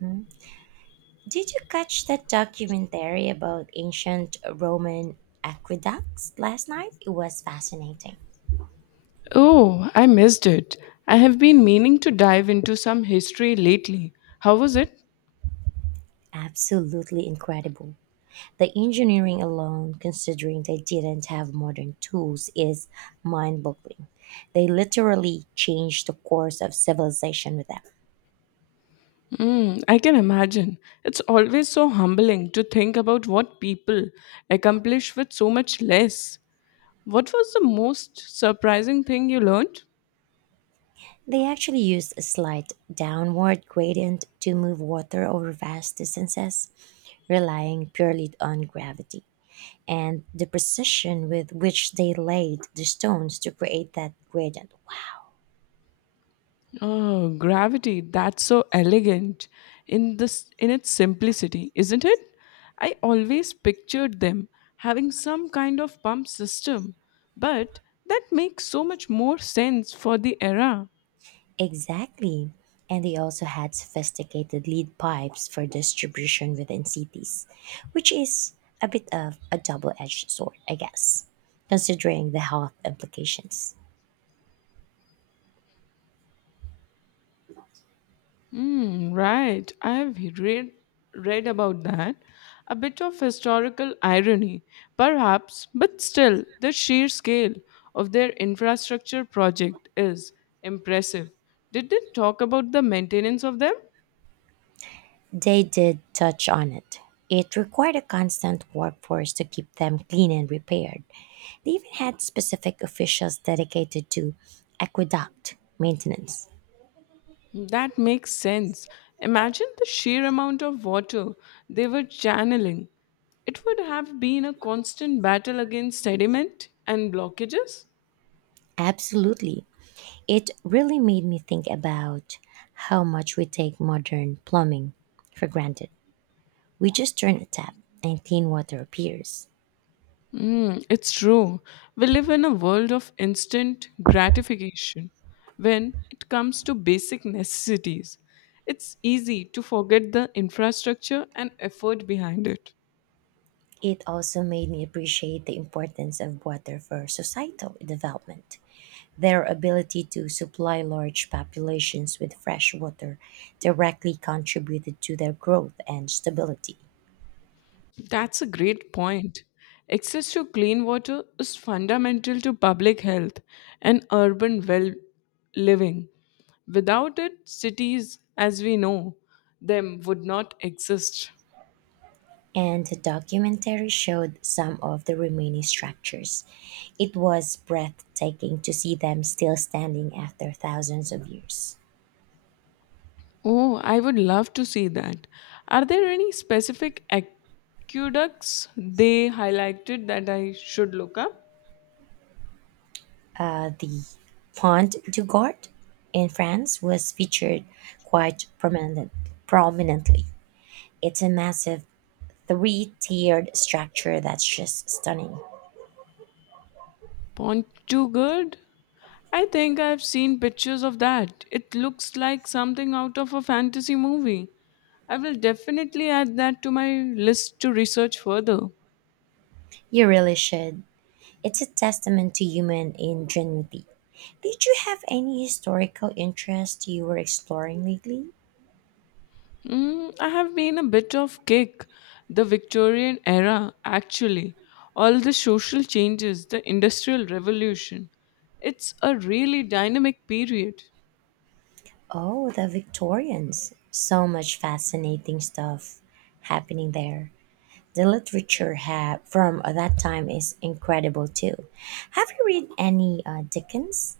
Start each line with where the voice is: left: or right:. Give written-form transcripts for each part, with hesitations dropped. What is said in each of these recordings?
right: Mm. Did you catch that documentary about ancient Roman aqueducts last night? It was fascinating.
left: Oh, I missed it. I have been meaning to dive into some history lately. How was it?
right: Absolutely incredible. The engineering alone, considering they didn't have modern tools, is mind boggling. They literally changed the course of civilization with them.
left: Mm, I can imagine. It's always so humbling to think about what people accomplish with so much less. What was the most surprising thing you learned?
right: They actually used a slight downward gradient to move water over vast distances, relying purely on gravity, and the precision with which they laid the stones to create that gradient. Wow.
left: Oh, gravity. That's so elegant in its simplicity, isn't it? I always pictured them having some kind of pump system, but that makes so much more sense for the era.
right: Exactly. And they also had sophisticated lead pipes for distribution within cities, which is a bit of a double edged sword, I guess, considering the health implications.
left: Hmm, right. I have read about that. A bit of historical irony, perhaps, but still the sheer scale of their infrastructure project is impressive. Did they talk about the maintenance of them?
right: They did touch on it. It required a constant workforce to keep them clean and repaired. They even had specific officials dedicated to aqueduct maintenance.
left: That makes sense. Imagine the sheer amount of water they were channeling. It would have been a constant battle against sediment and blockages.
right: Absolutely. It really made me think about how much we take modern plumbing for granted. We just turn a tap and clean water appears.
left: Mm, it's true. We live in a world of instant gratification. When it comes to basic necessities, it's easy to forget the infrastructure and effort behind it.
right: It also made me appreciate the importance of water for societal development. Their ability to supply large populations with fresh water directly contributed to their growth and stability.
left: That's a great point. Access to clean water is fundamental to public health and urban well living. Without it, cities, as we know them, would not exist.
right: And the documentary showed some of the remaining structures. It was breathtaking to see them still standing after thousands of years.
left: Oh, I would love to see that. Are there any specific aqueducts they highlighted that I should look up?
right: The Pont du Gard in France was featured quite prominent, prominently. It's a massive three tiered structure that's just stunning.
left: Good. I think I've seen pictures of that. It looks like something out of a fantasy movie. I will definitely add that to my list to research further.
right: You really should. It's a testament to human ingenuity. Did you have any historical interest you were exploring lately?
left: Mm, I have been a bit off kick. The Victorian era, actually. All the social changes, the Industrial Revolution. It's a really dynamic period.
right: Oh, the Victorians. So much fascinating stuff happening there. The literature from that time is incredible too. Have you read any Dickens?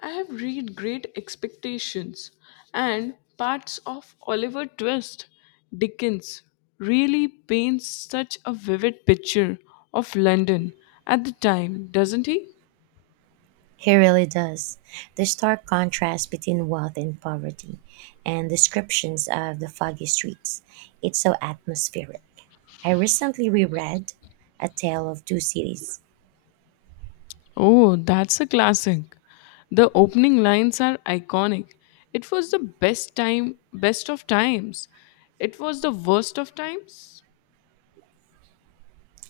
left: I have read Great Expectations and parts of Oliver Twist. Dickens really paints such a vivid picture of London at the time, doesn't he?
right: He really does. The stark contrast between wealth and poverty and descriptions of the foggy streets. It's so atmospheric. I recently reread A Tale of Two Cities.
left: Oh, that's a classic. The opening lines are iconic. It was the best time, best of times. It was the worst of times.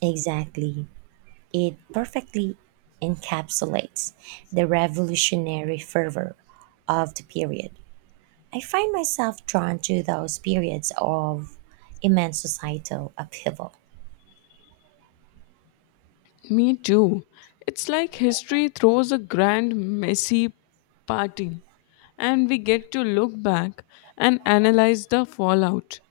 right: Exactly. It perfectly encapsulates the revolutionary fervor of the period. I find myself drawn to those periods of immense societal upheaval.
left: Me too. It's like history throws a grand, messy party, and we get to look back and analyze the fallout.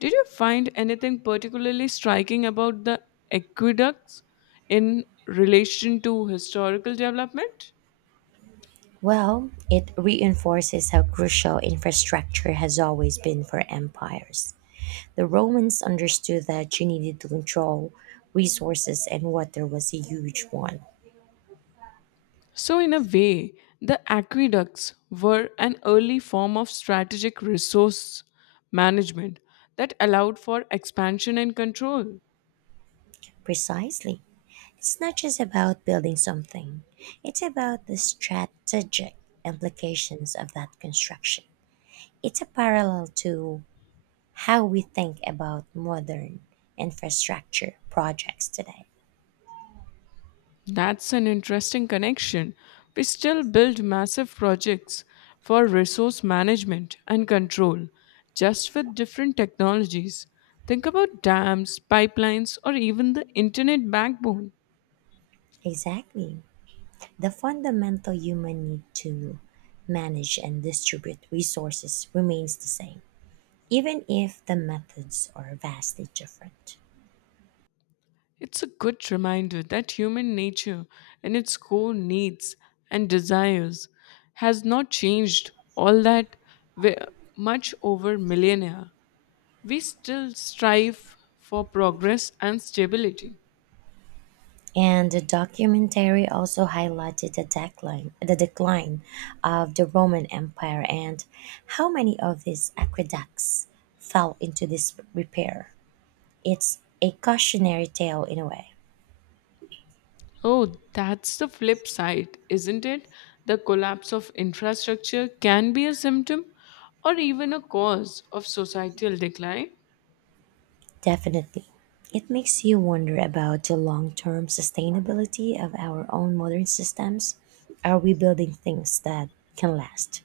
left: Did you find anything particularly striking about the aqueducts in relation to historical development?
right: Well, it reinforces how crucial infrastructure has always been for empires. The Romans understood that you needed to control resources, and water was a huge one.
left: So, in a way, the aqueducts were an early form of strategic resource management that allowed for expansion and control.
right: Precisely. It's not just about building something, it's about the strategic implications of that construction. It's a parallel to how we think about modern infrastructure projects today.
left: That's an interesting connection. We still build massive projects for resource management and control, just with different technologies. Think about dams, pipelines, or even the internet backbone.
right: Exactly. The fundamental human need to manage and distribute resources remains the same, even if the methods are vastly different.
left: It's a good reminder that human nature, in its core needs and desires, has not changed all that we- much over millennia. We still strive for progress and stability.
right: And the documentary also highlighted the decline of the Roman Empire and how many of these aqueducts fell into disrepair. It's a cautionary tale in a way.
left: Oh, that's the flip side, isn't it? The collapse of infrastructure can be a symptom or even a cause of societal decline.
right: Definitely. It makes you wonder about the long term sustainability of our own modern systems. Are we building things that can last?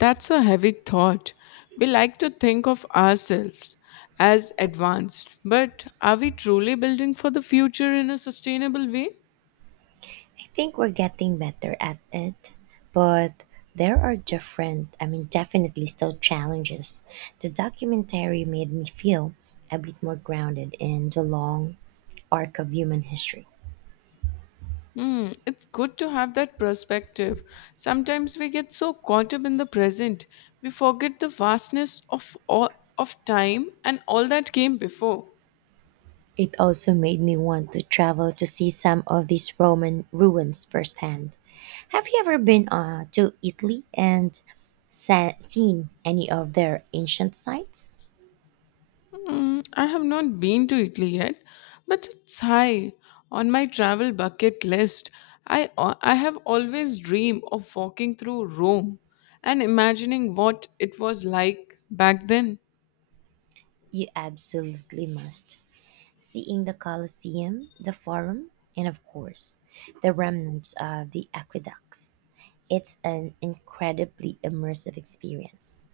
left: That's a heavy thought. We like to think of ourselves as advanced, but are we truly building for the future in a sustainable way?
right: I think we're getting better at it, but there are different, I mean, definitely still challenges. The documentary made me feel a bit more grounded in the long arc of human history.
left: Hmm, it's good to have that perspective. Sometimes we get so caught up in the present, we forget the vastness of all, of time and all that came before.
right: It also made me want to travel to see some of these Roman ruins firsthand. Have you ever been to Italy and seen any of their ancient sites?
left: Mm, I have not been to Italy yet, but it's high on my travel bucket list. I have always dreamed of walking through Rome and imagining what it was like back then.
right: You absolutely must. Seeing the Colosseum, the Forum, and of course, the remnants of the aqueducts. It's an incredibly immersive experience.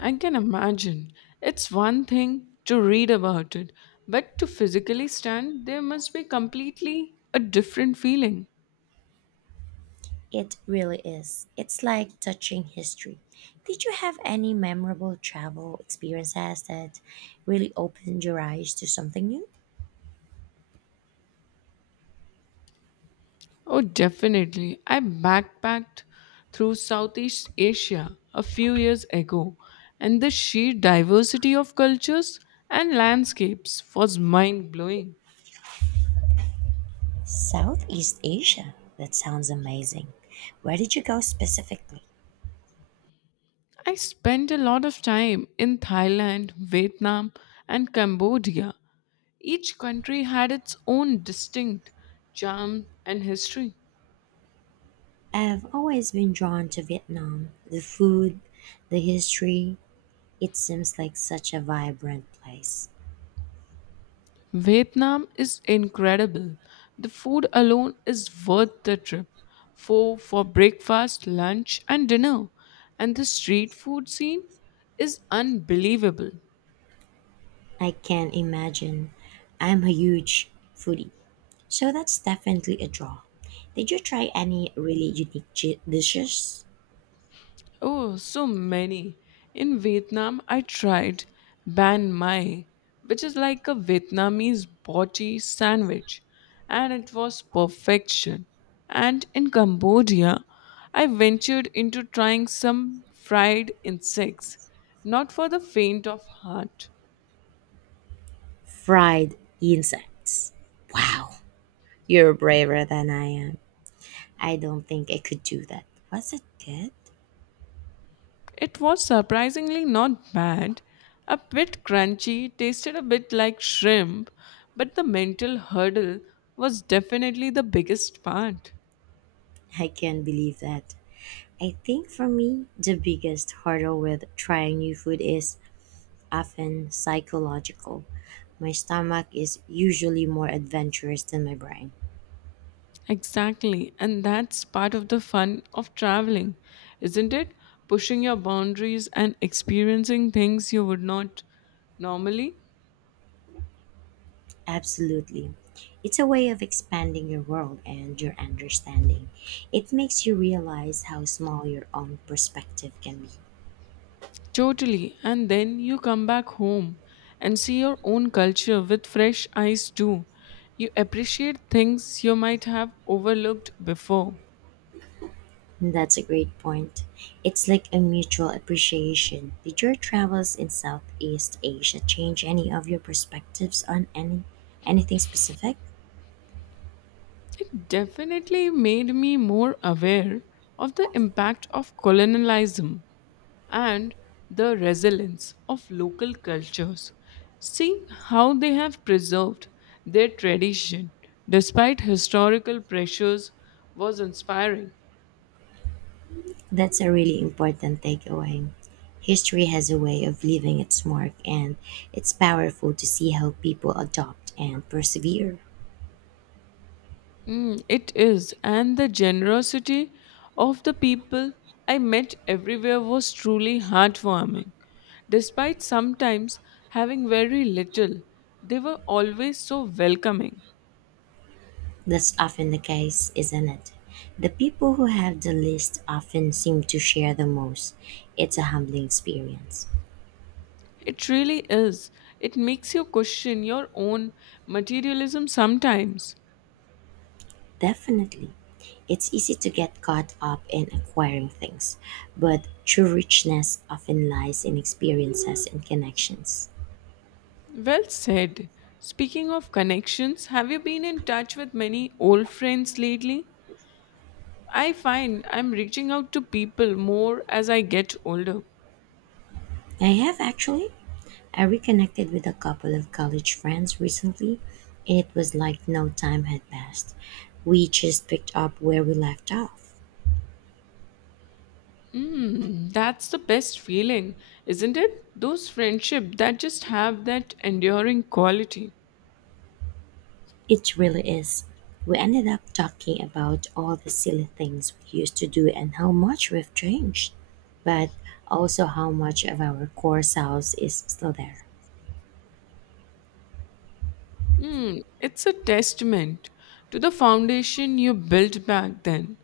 left: I can imagine. It's one thing to read about it, but to physically stand there must be completely a different feeling.
right: It really is. It's like touching history. Did you have any memorable travel experiences that really opened your eyes to something new?
left: Oh, definitely. I backpacked through Southeast Asia a few years ago, and the sheer diversity of cultures and landscapes was mind blowing.
right: Southeast Asia. That sounds amazing. Where did you go specifically?
left: I spent a lot of time in Thailand, Vietnam, and Cambodia. Each country had its own distinct charm and history.
right: I've always been drawn to Vietnam, the food, the history, it seems like such a vibrant place.
left: Vietnam is incredible. The food alone is worth the trip. For breakfast, lunch and dinner. And the street food scene is unbelievable.
right: I can imagine. I'm a huge foodie, so that's definitely a draw. Did you try any really unique dishes?
left: Oh, so many. In Vietnam, I tried banh mai, which is like a Vietnamese body sandwich, and it was perfection. And in Cambodia, I ventured into trying some fried insects, not for the faint of heart.
right: Fried insects. Wow, you're braver than I am. I don't think I could do that. Was it good?
left: It was surprisingly not bad, a bit crunchy, tasted a bit like shrimp, but the mental hurdle was definitely the biggest part.
right: I can't believe that. I think for me, the biggest hurdle with trying new food is often psychological. My stomach is usually more adventurous than my brain.
left: Exactly. And that's part of the fun of traveling, isn't it? Pushing your boundaries and experiencing things you would not normally.
right: Absolutely. It's a way of expanding your world and your understanding. It makes you realize how small your own perspective can be.
left: Totally. And then you come back home and see your own culture with fresh eyes, too. You appreciate things you might have overlooked before.
right: That's a great point. It's like a mutual appreciation. Did your travels in Southeast Asia change any of your perspectives on anything specific?
left: It definitely made me more aware of the impact of colonialism and the resilience of local cultures, seeing how they have preserved their tradition despite historical pressures was inspiring.
right: That's a really important takeaway. History has a way of leaving its mark, and it's powerful to see how people adopt and persevere.
left: Mm, it is, and the generosity of the people I met everywhere was truly heartwarming. Despite sometimes having very little, they were always so welcoming.
right: That's often the case, isn't it? The people who have the least often seem to share the most. It's a humbling experience.
left: It really is. It makes you question your own materialism sometimes.
right: Definitely. It's easy to get caught up in acquiring things, but true richness often lies in experiences and connections.
left: Well said. Speaking of connections, have you been in touch with many old friends lately? I find I'm reaching out to people more as I get older.
right: I have actually. I reconnected with a couple of college friends recently, and it was like no time had passed. We just picked up where we left off.
left: Mm, that's the best feeling, isn't it? Those friendships that just have that enduring quality.
right: It really is. We ended up talking about all the silly things we used to do and how much we've changed, but also how much of our core selves is still there.
left: Hmm, it's a testament to the foundation you built back then.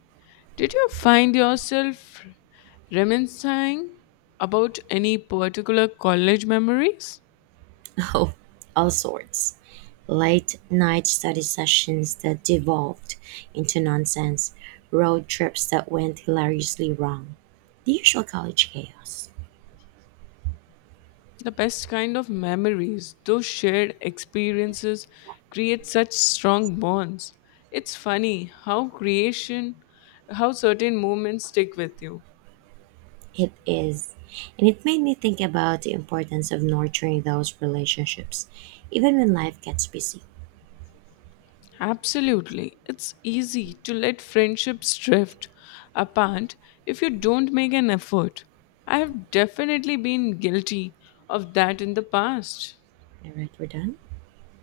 left: Did you find yourself reminiscing about any particular college memories?
right: Oh, all sorts. Late night study sessions that devolved into nonsense, road trips that went hilariously wrong, the usual college chaos.
left: The best kind of memories, those shared experiences, create such strong bonds. It's funny how creation, how certain moments stick with you.
right: It is, and it made me think about the importance of nurturing those relationships, even when life gets busy.
left: Absolutely. It's easy to let friendships drift apart if you don't make an effort. I have definitely been guilty of that in the past.
right: All right, we're done.